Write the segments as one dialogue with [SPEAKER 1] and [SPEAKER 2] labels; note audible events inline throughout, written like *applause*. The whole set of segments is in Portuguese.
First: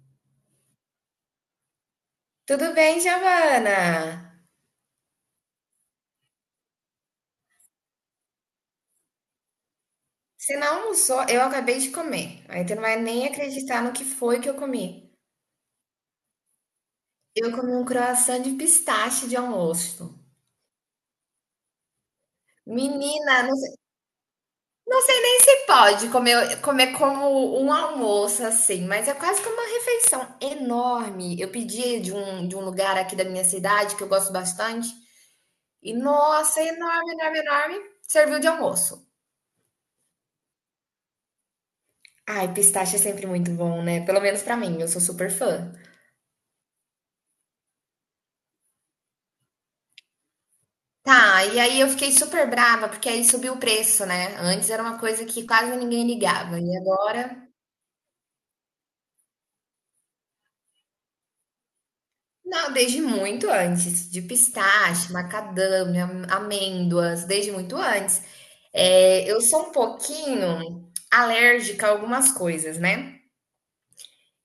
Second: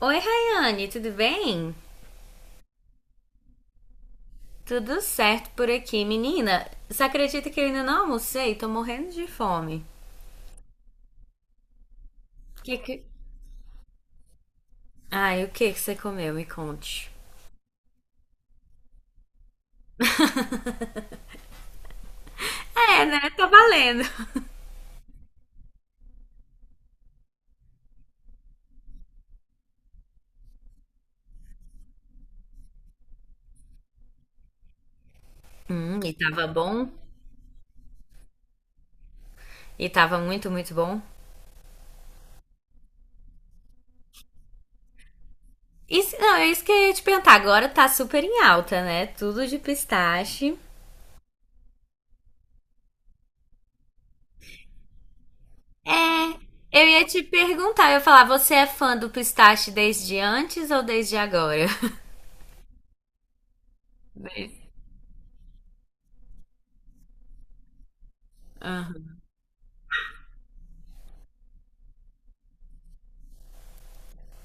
[SPEAKER 1] Oi, Rayane, tudo bem?
[SPEAKER 2] Tudo bem, Giovana?
[SPEAKER 1] Tudo certo por aqui, menina. Você acredita que eu ainda não almocei? Tô morrendo de fome.
[SPEAKER 2] Você não almoçou? Eu acabei de comer. Aí tu
[SPEAKER 1] Que
[SPEAKER 2] não vai
[SPEAKER 1] que...
[SPEAKER 2] nem acreditar no que foi que eu comi.
[SPEAKER 1] Ai, o que que você comeu? Me conte.
[SPEAKER 2] Eu comi um croissant de pistache de almoço.
[SPEAKER 1] É, né?
[SPEAKER 2] Menina,
[SPEAKER 1] Tá
[SPEAKER 2] não sei,
[SPEAKER 1] valendo.
[SPEAKER 2] não sei nem se pode comer como um almoço assim, mas é quase que uma refeição enorme. Eu pedi de um lugar aqui da minha cidade que eu gosto bastante. E
[SPEAKER 1] E tava
[SPEAKER 2] nossa,
[SPEAKER 1] bom?
[SPEAKER 2] enorme, enorme, enorme. Serviu de almoço.
[SPEAKER 1] E tava muito, muito bom?
[SPEAKER 2] Ai, pistache é sempre muito bom, né? Pelo menos pra mim, eu sou super fã.
[SPEAKER 1] Isso, não, é isso que eu ia te perguntar. Agora tá super em alta, né? Tudo de pistache.
[SPEAKER 2] Tá, e aí eu fiquei super brava, porque aí subiu o preço, né? Antes era uma coisa que quase ninguém
[SPEAKER 1] É,
[SPEAKER 2] ligava, e
[SPEAKER 1] eu ia te
[SPEAKER 2] agora.
[SPEAKER 1] perguntar, eu ia falar, você é fã do pistache desde antes ou desde agora? *laughs*
[SPEAKER 2] Não, desde muito antes, de
[SPEAKER 1] Desde.
[SPEAKER 2] pistache, macadâmia, amêndoas, desde muito antes.
[SPEAKER 1] Aham,
[SPEAKER 2] É, eu sou um pouquinho alérgica a algumas coisas, né?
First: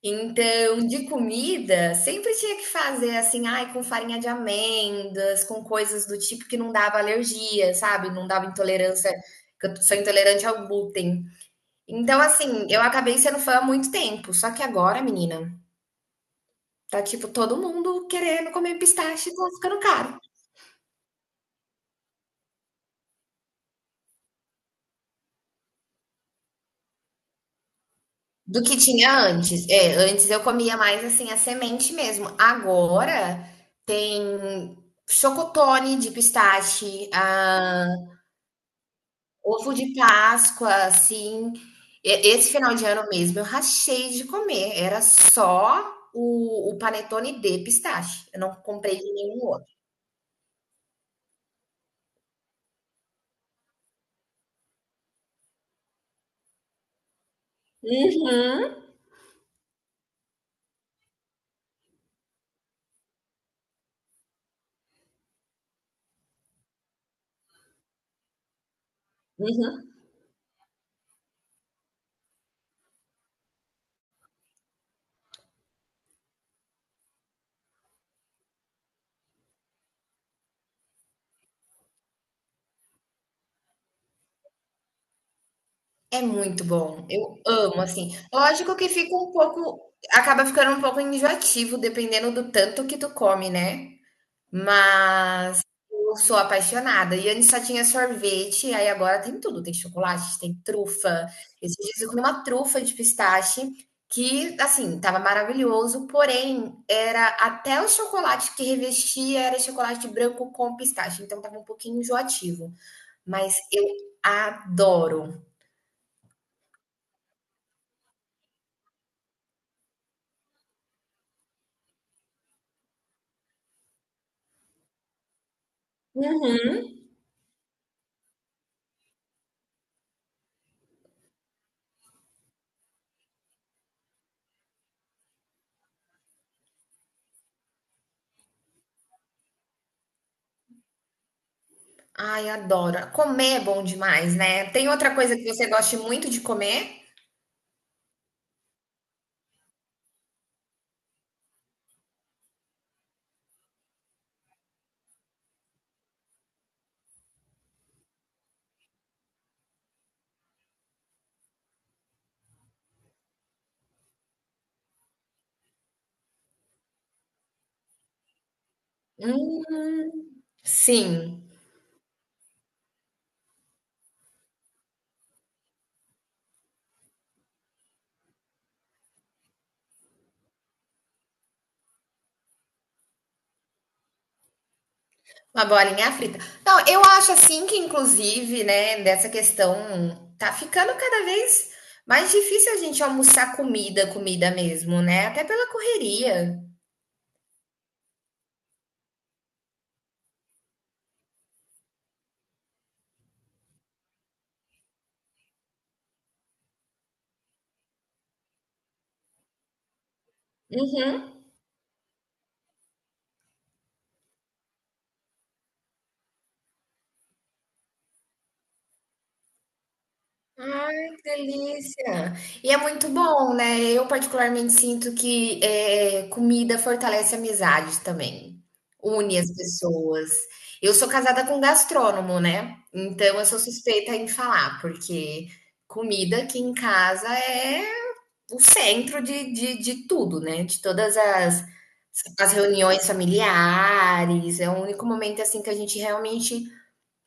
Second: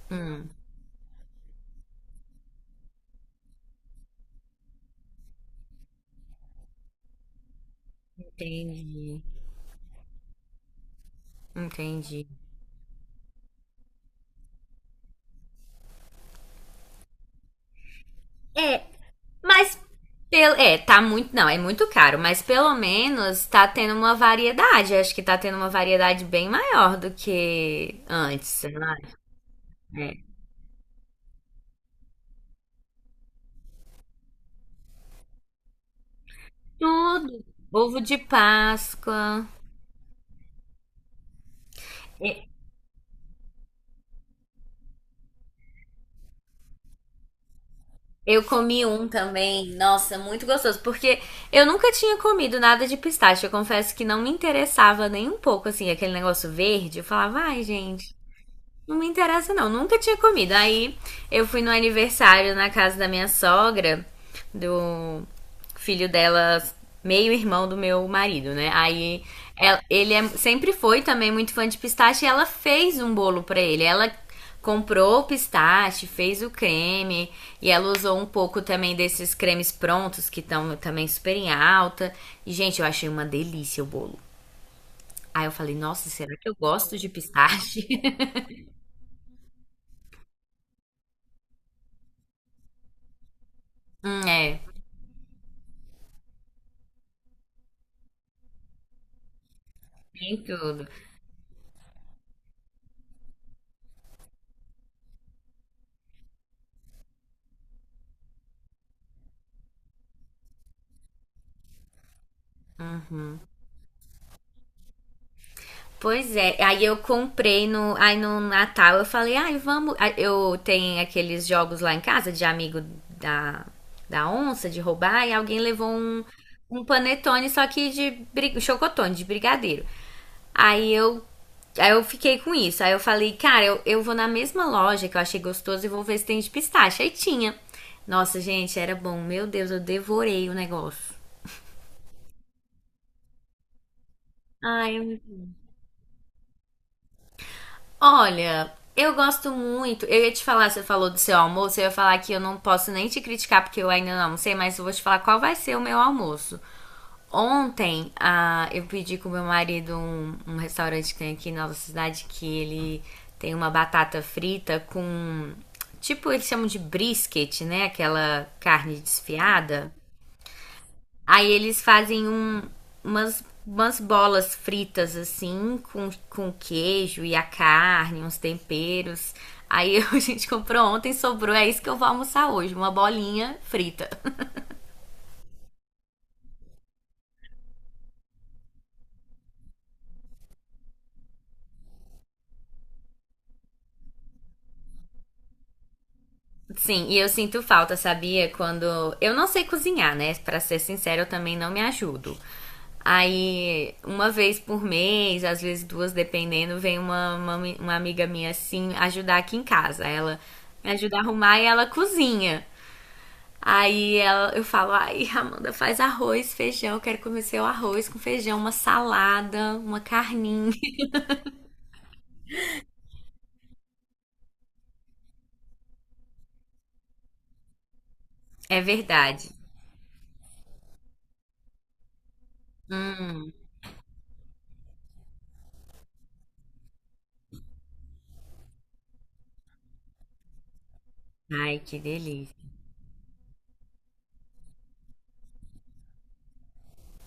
[SPEAKER 2] Então, de comida, sempre tinha que fazer assim, ai, com farinha de amêndoas, com coisas do tipo que não dava alergia, sabe? Não dava intolerância,
[SPEAKER 1] entendi.
[SPEAKER 2] que eu sou intolerante ao glúten. Então,
[SPEAKER 1] Entendi.
[SPEAKER 2] assim, eu acabei sendo fã há muito tempo, só que agora, menina, tá tipo todo mundo querendo comer pistache e tá
[SPEAKER 1] Mas
[SPEAKER 2] ficando caro.
[SPEAKER 1] pelo, é, tá muito, não, é muito caro, mas pelo menos tá tendo uma variedade. Acho que tá tendo uma variedade bem maior do que antes,
[SPEAKER 2] Do
[SPEAKER 1] sei
[SPEAKER 2] que
[SPEAKER 1] lá.
[SPEAKER 2] tinha antes. É,
[SPEAKER 1] É.
[SPEAKER 2] antes eu comia mais assim a semente mesmo. Agora tem chocotone de pistache,
[SPEAKER 1] Tudo.
[SPEAKER 2] ah,
[SPEAKER 1] Ovo de Páscoa.
[SPEAKER 2] ovo de Páscoa, assim.
[SPEAKER 1] E-
[SPEAKER 2] Esse final de ano mesmo eu rachei de comer. Era só o panetone de pistache. Eu
[SPEAKER 1] Eu
[SPEAKER 2] não
[SPEAKER 1] comi
[SPEAKER 2] comprei
[SPEAKER 1] um
[SPEAKER 2] de nenhum outro.
[SPEAKER 1] também, nossa, muito gostoso, porque eu nunca tinha comido nada de pistache. Eu confesso que não me interessava nem um pouco, assim, aquele negócio verde. Eu falava, ai, gente,
[SPEAKER 2] Uhum,
[SPEAKER 1] não me interessa, não. Nunca tinha comido. Aí eu fui no aniversário na casa da minha sogra, do filho dela, meio irmão do meu marido, né? Aí
[SPEAKER 2] uhum.
[SPEAKER 1] sempre foi também muito fã de pistache e ela fez um bolo pra ele. Ela comprou o pistache, fez o creme e ela usou um pouco também desses cremes prontos que estão também super em alta. E, gente, eu achei uma delícia o bolo. Aí eu falei, nossa,
[SPEAKER 2] É
[SPEAKER 1] será que eu
[SPEAKER 2] muito
[SPEAKER 1] gosto
[SPEAKER 2] bom,
[SPEAKER 1] de
[SPEAKER 2] eu amo,
[SPEAKER 1] pistache?
[SPEAKER 2] assim.
[SPEAKER 1] *laughs*
[SPEAKER 2] Lógico que fica um pouco acaba ficando um pouco enjoativo dependendo do tanto que tu come, né,
[SPEAKER 1] É,
[SPEAKER 2] mas eu sou apaixonada. E antes só tinha sorvete, aí agora tem tudo, tem
[SPEAKER 1] tem
[SPEAKER 2] chocolate, tem
[SPEAKER 1] tudo.
[SPEAKER 2] trufa. Esses dias eu comi uma trufa de pistache que, assim, estava maravilhoso, porém era até o chocolate que revestia era chocolate branco com pistache, então estava um pouquinho enjoativo, mas eu adoro.
[SPEAKER 1] Pois é, aí eu comprei aí no Natal, eu falei, ai, vamos, aí eu tenho aqueles jogos lá em casa de amigo da, da onça, de roubar, e alguém levou um,
[SPEAKER 2] Uhum.
[SPEAKER 1] um panetone, só que chocotone, de brigadeiro. Aí eu, aí eu fiquei com isso, aí eu falei, cara, eu vou na mesma loja que eu achei gostoso e vou ver se tem de pistache, aí tinha. Nossa, gente, era bom, meu Deus, eu devorei o negócio.
[SPEAKER 2] Ai, adoro. Comer é bom demais, né. Tem
[SPEAKER 1] Ai,
[SPEAKER 2] outra coisa que você goste muito de comer?
[SPEAKER 1] olha, eu gosto muito. Eu ia te falar, você falou do seu almoço, eu ia falar que eu não posso nem te criticar porque eu ainda não almocei, mas eu vou te falar qual vai ser o meu almoço. Ontem, ah, eu pedi com meu marido um restaurante que tem aqui na nossa cidade que ele tem uma batata frita com. Tipo, eles chamam de brisket, né? Aquela carne desfiada.
[SPEAKER 2] Hum, sim,
[SPEAKER 1] Aí eles fazem umas, umas bolas fritas, assim, com queijo e a carne, uns temperos. Aí *laughs* a gente comprou ontem, sobrou, é isso que eu vou almoçar hoje, uma bolinha frita.
[SPEAKER 2] uma bolinha frita. Não, eu acho assim que inclusive, né, dessa questão tá ficando cada vez mais difícil a gente almoçar comida, comida mesmo, né, até pela correria.
[SPEAKER 1] *laughs* Sim, e eu sinto falta, sabia? Quando. Eu não sei cozinhar, né? Pra ser sincero, eu também não me ajudo. Aí, uma vez por mês, às vezes duas, dependendo, vem uma amiga minha assim ajudar aqui em casa. Ela me ajuda a
[SPEAKER 2] Uhum.
[SPEAKER 1] arrumar e ela cozinha. Aí ela, eu falo, ai, Amanda, faz arroz, feijão, eu quero comer seu arroz com feijão, uma salada, uma carninha. *laughs*
[SPEAKER 2] Ai, que delícia! E é muito bom, né? Eu particularmente sinto que é comida fortalece amizades também,
[SPEAKER 1] É
[SPEAKER 2] une
[SPEAKER 1] verdade.
[SPEAKER 2] as pessoas. Eu sou casada com um gastrônomo, né? Então eu
[SPEAKER 1] Hum,
[SPEAKER 2] sou suspeita em falar, porque comida aqui em casa é o centro de tudo, né? De todas as,
[SPEAKER 1] ai, que
[SPEAKER 2] as
[SPEAKER 1] delícia.
[SPEAKER 2] reuniões familiares, é o único momento assim que a gente realmente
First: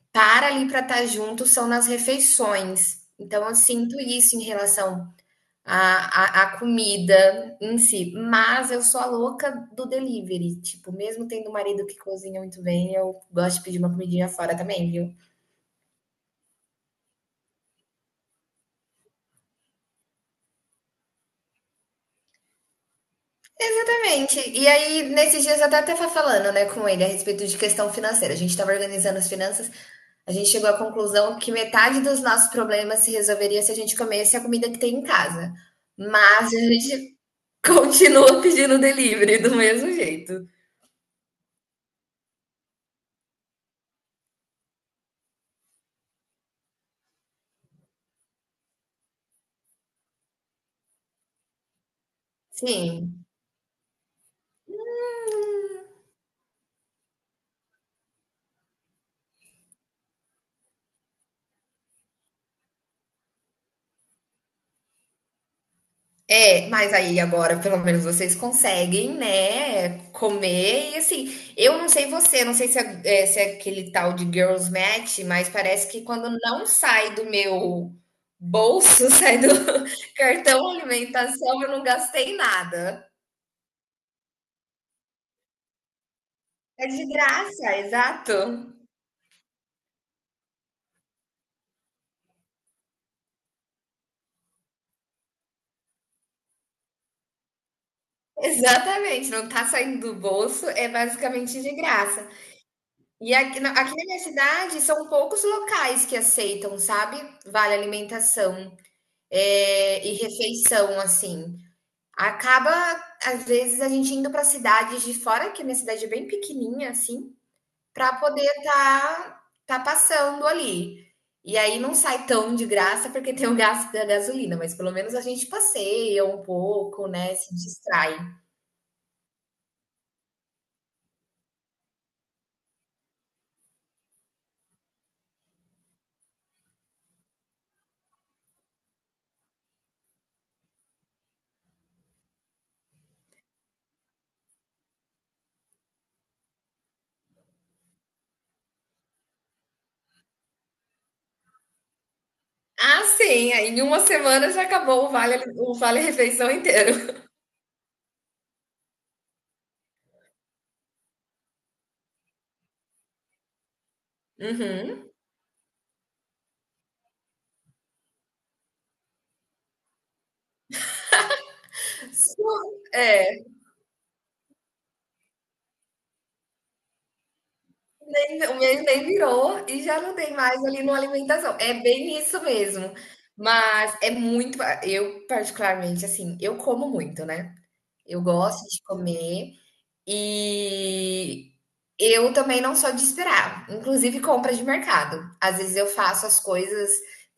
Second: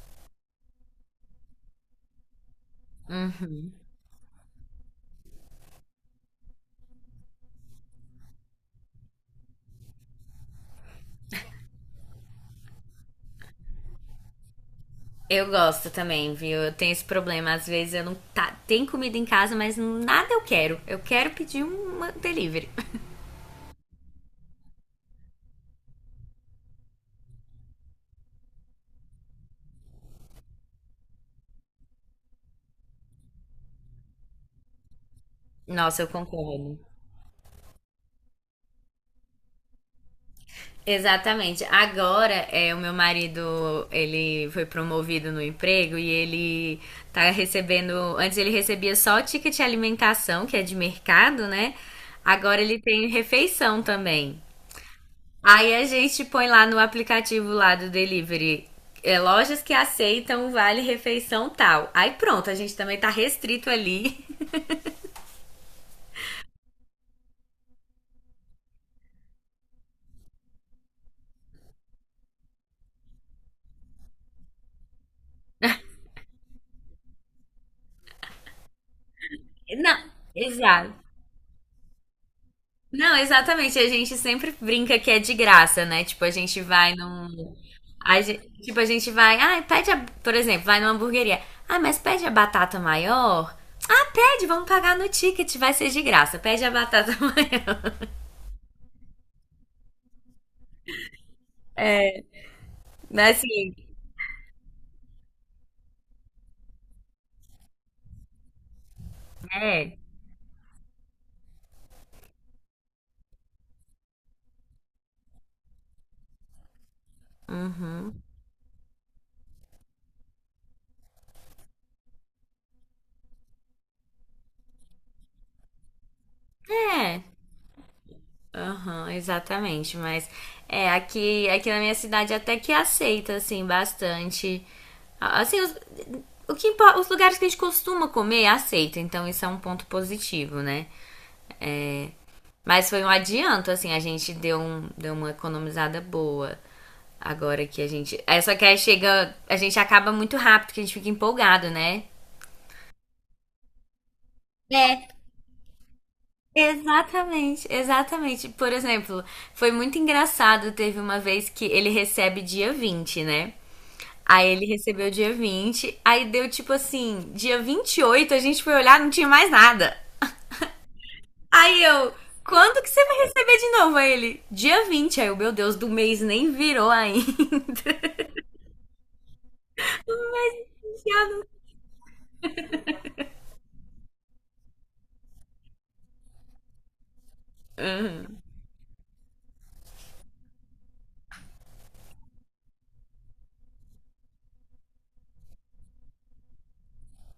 [SPEAKER 2] estar ali para estar junto são nas refeições. Então, eu sinto isso em relação à comida em si. Mas eu sou a louca do delivery. Tipo, mesmo tendo um marido que cozinha muito bem, eu gosto de pedir uma comidinha fora também, viu?
[SPEAKER 1] Eu gosto também, viu? Eu tenho esse problema. Às vezes eu não tá, tem comida em casa, mas nada eu quero. Eu quero pedir um delivery.
[SPEAKER 2] Exatamente. E aí, nesses dias, eu até estava falando né, com ele a respeito de questão financeira. A gente estava organizando as finanças. A gente chegou à conclusão que metade dos nossos problemas se resolveria se a gente comesse a comida que tem em casa.
[SPEAKER 1] *laughs* Nossa, eu
[SPEAKER 2] Mas a
[SPEAKER 1] concordo.
[SPEAKER 2] gente continua pedindo delivery do mesmo jeito.
[SPEAKER 1] Exatamente. Agora, é, o meu marido, ele foi promovido no emprego e ele tá recebendo, antes ele recebia só o ticket de alimentação, que é de mercado, né? Agora ele tem
[SPEAKER 2] Sim,
[SPEAKER 1] refeição também. Aí a gente põe lá no aplicativo lá do delivery, é, lojas que aceitam vale refeição tal. Aí pronto, a gente também tá restrito ali.
[SPEAKER 2] é, mas aí agora pelo menos vocês conseguem, né, comer e assim, eu não sei você, não sei se é aquele tal de girls match, mas parece que quando não sai do meu bolso, *laughs* sai do
[SPEAKER 1] *laughs* Não,
[SPEAKER 2] cartão
[SPEAKER 1] exato.
[SPEAKER 2] alimentação, eu não gastei nada.
[SPEAKER 1] Não, exatamente. A gente sempre brinca que é de graça, né? Tipo, a gente
[SPEAKER 2] É
[SPEAKER 1] vai
[SPEAKER 2] de
[SPEAKER 1] num.
[SPEAKER 2] graça,
[SPEAKER 1] A
[SPEAKER 2] exato.
[SPEAKER 1] gente, tipo, a gente vai, ah, pede, a, por exemplo, vai numa hamburgueria. Ah, mas pede a batata maior? Ah, pede, vamos pagar no ticket, vai ser de graça. Pede a batata *laughs* maior.
[SPEAKER 2] Exatamente, não tá saindo do bolso, é basicamente de graça. E
[SPEAKER 1] Mas,
[SPEAKER 2] aqui na
[SPEAKER 1] assim,
[SPEAKER 2] aqui na minha cidade são poucos locais que aceitam, sabe, vale alimentação,
[SPEAKER 1] é.
[SPEAKER 2] e refeição, assim. Acaba, às vezes, a gente indo para cidades de fora, que a minha cidade é bem pequenininha, assim, para poder estar passando ali. E aí não sai tão de graça, porque tem o gasto da gasolina, mas pelo menos a gente passeia um pouco,
[SPEAKER 1] É.
[SPEAKER 2] né, se distrai.
[SPEAKER 1] Aham, exatamente. Mas é, aqui na minha cidade até que aceita, assim, bastante. Assim, o que, os lugares que a gente costuma comer aceita, então isso é um ponto positivo, né? Mas foi um adianto, assim, a gente deu, um, deu uma economizada boa. Agora que a gente. É só que aí chega. A gente acaba muito rápido, que a gente fica empolgado, né?
[SPEAKER 2] Ah, sim, aí em uma semana já acabou
[SPEAKER 1] É,
[SPEAKER 2] o vale refeição inteiro.
[SPEAKER 1] exatamente, exatamente. Por exemplo, foi muito engraçado. Teve uma vez que ele recebe dia 20 né? Aí ele
[SPEAKER 2] Uhum.
[SPEAKER 1] recebeu dia 20 aí deu tipo assim, dia 28 a gente foi olhar, não tinha mais nada. Aí eu, quando que você vai
[SPEAKER 2] É,
[SPEAKER 1] receber de novo? Aí ele, dia 20. Aí eu, meu Deus, do mês nem virou ainda.
[SPEAKER 2] o meu nem virou e já não tem mais ali no
[SPEAKER 1] Associado.
[SPEAKER 2] alimentação. É bem isso mesmo. Mas é muito. Eu, particularmente, assim, eu como muito, né? Eu gosto de comer. E eu também não sou de esperar, inclusive compra de mercado. Às vezes eu faço as coisas,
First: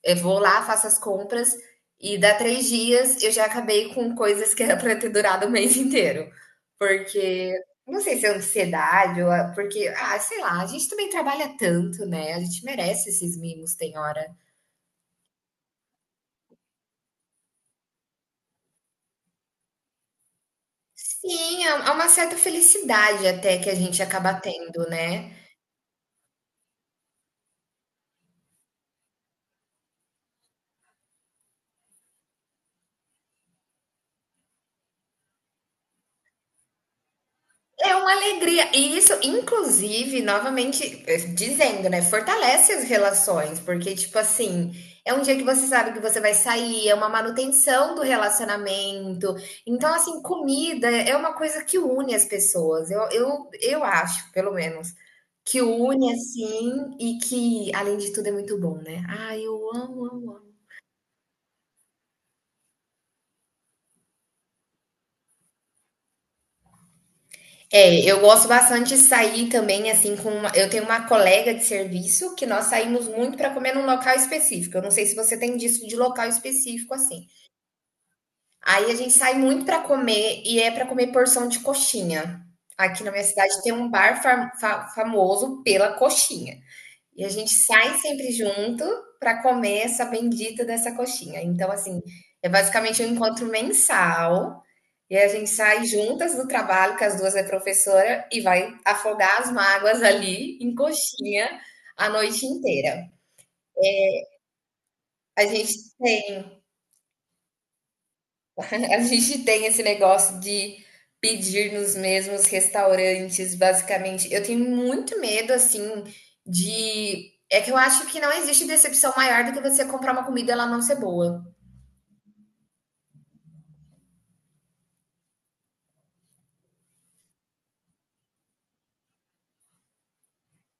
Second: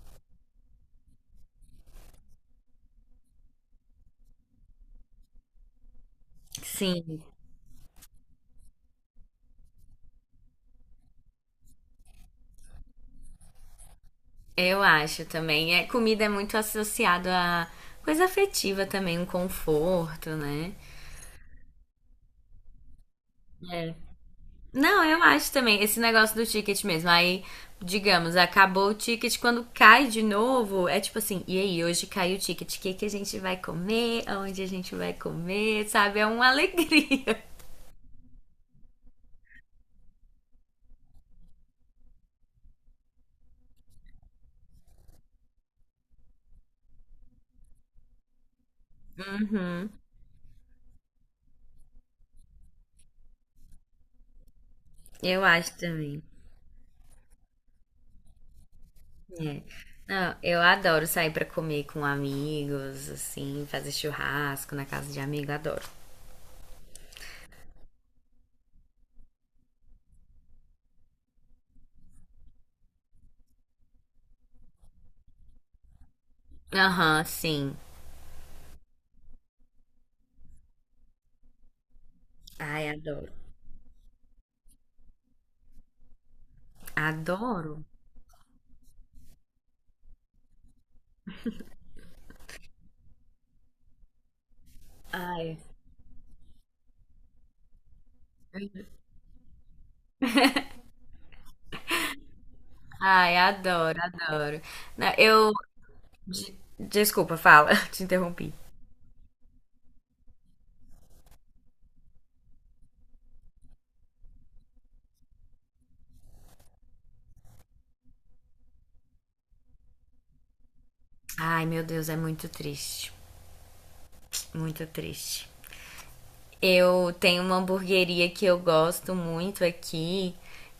[SPEAKER 2] eu vou lá, faço as compras e dá 3 dias eu já acabei com coisas que era para ter durado o mês inteiro.
[SPEAKER 1] Sim,
[SPEAKER 2] Porque não sei se é ansiedade ou porque, ah, sei lá, a gente também trabalha tanto, né? A gente merece esses mimos, tem hora.
[SPEAKER 1] eu acho também. É, comida é muito associado a coisa afetiva também, um conforto, né?
[SPEAKER 2] Sim, há é uma certa felicidade até que a
[SPEAKER 1] É.
[SPEAKER 2] gente acaba tendo,
[SPEAKER 1] Não, eu
[SPEAKER 2] né?
[SPEAKER 1] acho também. Esse negócio do ticket mesmo. Aí, digamos, acabou o ticket, quando cai de novo, é tipo assim, e aí, hoje caiu o ticket, o que que a gente vai comer? Aonde a gente vai comer? Sabe? É uma alegria. *laughs*
[SPEAKER 2] É uma alegria. E isso, inclusive, novamente dizendo, né? Fortalece as relações, porque, tipo assim, é um dia que você sabe que você vai sair, é uma manutenção do relacionamento.
[SPEAKER 1] Uhum,
[SPEAKER 2] Então, assim, comida é uma coisa que une as pessoas. Eu acho, pelo menos,
[SPEAKER 1] eu
[SPEAKER 2] que
[SPEAKER 1] acho
[SPEAKER 2] une,
[SPEAKER 1] também.
[SPEAKER 2] assim, e que, além de tudo, é muito bom, né? Ah, eu
[SPEAKER 1] É.
[SPEAKER 2] amo,
[SPEAKER 1] Não,
[SPEAKER 2] amo,
[SPEAKER 1] eu adoro sair pra comer com amigos, assim, fazer churrasco na casa de amigo, adoro.
[SPEAKER 2] É, eu gosto bastante de sair também, assim, com uma eu tenho uma colega de serviço que nós saímos muito para comer num local específico. Eu não sei se você tem disso de local específico,
[SPEAKER 1] Aham,
[SPEAKER 2] assim.
[SPEAKER 1] sim.
[SPEAKER 2] Aí a gente sai muito para comer e é para comer porção de coxinha.
[SPEAKER 1] Ai,
[SPEAKER 2] Aqui na minha
[SPEAKER 1] adoro.
[SPEAKER 2] cidade tem um bar fa fa famoso pela coxinha. E a gente
[SPEAKER 1] Adoro.
[SPEAKER 2] sai sempre junto para comer essa bendita dessa coxinha. Então, assim, é basicamente um encontro mensal e a gente
[SPEAKER 1] Ai,
[SPEAKER 2] sai juntas do trabalho, que as duas é professora, e vai afogar as mágoas ali em coxinha a noite inteira.
[SPEAKER 1] ai, adoro, adoro. Não,
[SPEAKER 2] A
[SPEAKER 1] eu.
[SPEAKER 2] gente tem,
[SPEAKER 1] Desculpa, fala, *laughs* te interrompi.
[SPEAKER 2] *laughs* a gente tem esse negócio de pedir nos mesmos restaurantes, basicamente. Eu tenho muito medo, assim, de. É que eu acho que não existe decepção maior do que você comprar uma comida e ela não ser boa.
[SPEAKER 1] Ai, meu Deus, é muito triste. Muito triste. Eu tenho uma hamburgueria que eu gosto muito aqui,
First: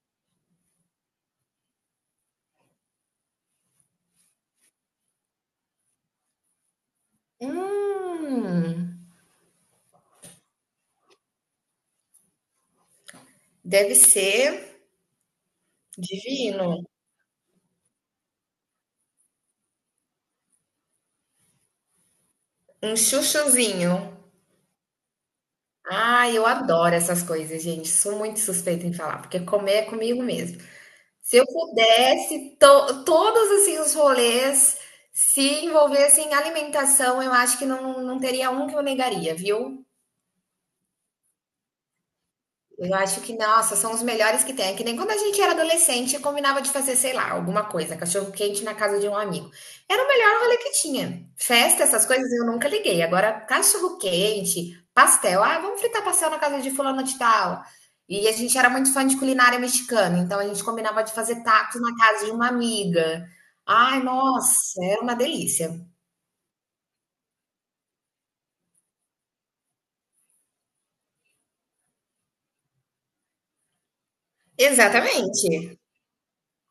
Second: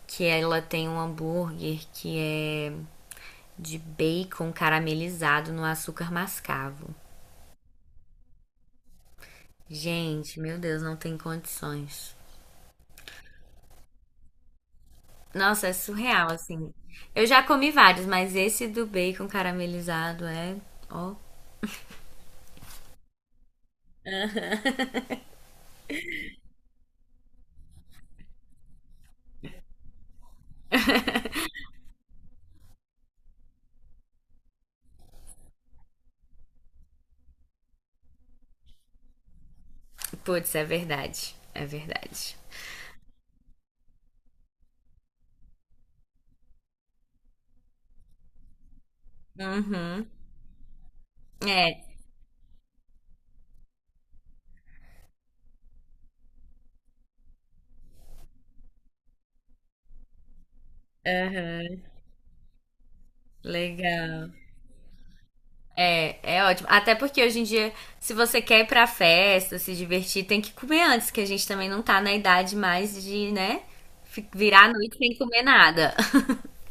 [SPEAKER 1] que ela tem um hambúrguer que é de bacon caramelizado no açúcar mascavo.
[SPEAKER 2] Hum,
[SPEAKER 1] Gente, meu Deus, não tem condições.
[SPEAKER 2] deve ser
[SPEAKER 1] Nossa, é surreal, assim.
[SPEAKER 2] divino.
[SPEAKER 1] Eu já comi vários, mas esse do bacon caramelizado é. Ó.
[SPEAKER 2] Um chuchuzinho. Ah, eu adoro essas coisas, gente. Sou muito suspeita em falar, porque comer é comigo mesmo. Se eu pudesse, todos assim os rolês se envolvessem em alimentação, eu acho que não, não teria um que eu negaria, viu?
[SPEAKER 1] Putz, é verdade. É verdade.
[SPEAKER 2] Eu acho que, nossa, são os melhores que tem. É que nem quando a gente era adolescente, combinava de fazer, sei lá, alguma coisa, cachorro quente na casa de um amigo. Era
[SPEAKER 1] Uhum.
[SPEAKER 2] o melhor rolê que tinha.
[SPEAKER 1] É.
[SPEAKER 2] Festa, essas coisas eu nunca liguei. Agora, cachorro quente, pastel. Ah, vamos fritar pastel na casa de fulano de tal. E a gente era muito fã de culinária mexicana, então a gente combinava de fazer tacos
[SPEAKER 1] Aham.
[SPEAKER 2] na casa de uma amiga. Ai,
[SPEAKER 1] Legal.
[SPEAKER 2] nossa, era uma delícia.
[SPEAKER 1] É, é ótimo. Até porque hoje em dia, se você quer ir pra festa, se divertir, tem que comer antes, que a gente também não tá na idade mais de, né, virar a noite sem comer
[SPEAKER 2] Exatamente.
[SPEAKER 1] nada.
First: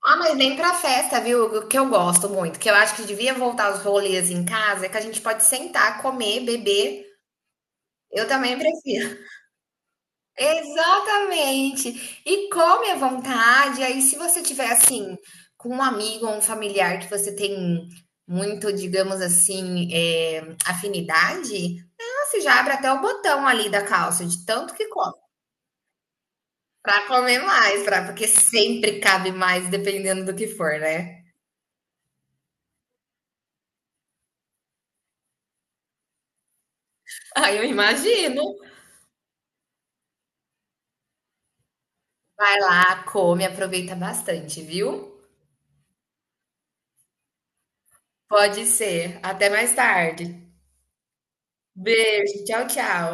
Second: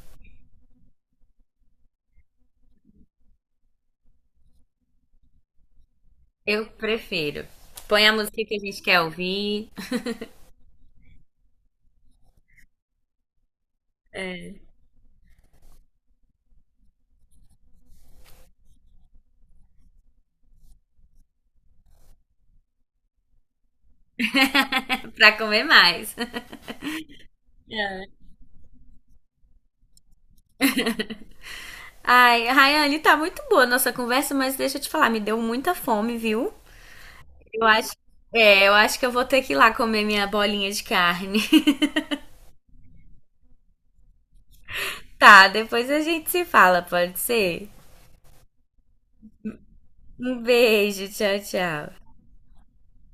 [SPEAKER 2] Ah, mas nem pra festa, viu? O que eu gosto muito, que eu acho que devia voltar os rolês em casa, é que a gente pode sentar, comer,
[SPEAKER 1] Eu
[SPEAKER 2] beber.
[SPEAKER 1] prefiro. Põe a
[SPEAKER 2] Eu
[SPEAKER 1] música que
[SPEAKER 2] também
[SPEAKER 1] a gente quer
[SPEAKER 2] prefiro.
[SPEAKER 1] ouvir.
[SPEAKER 2] *laughs* Exatamente. E come à vontade. Aí, se você
[SPEAKER 1] É.
[SPEAKER 2] tiver assim, com um amigo ou um familiar que você tem muito, digamos assim, é, afinidade, ah, você já abre até o botão ali da calça, de tanto que come.
[SPEAKER 1] *laughs* Pra comer mais.
[SPEAKER 2] Pra comer mais, pra, porque sempre cabe mais, dependendo do que for, né?
[SPEAKER 1] Ai, Rayane, tá muito boa a nossa conversa, mas deixa eu te falar, me deu muita fome, viu?
[SPEAKER 2] *laughs* Aí eu
[SPEAKER 1] Eu acho,
[SPEAKER 2] imagino.
[SPEAKER 1] é, eu acho que eu vou ter que ir lá comer minha bolinha de carne. *laughs*
[SPEAKER 2] Vai lá, come, aproveita bastante, viu?
[SPEAKER 1] Tá, depois a gente se fala, pode ser?
[SPEAKER 2] Pode ser. Até mais tarde.
[SPEAKER 1] Um beijo, tchau, tchau.
[SPEAKER 2] Beijo, tchau, tchau.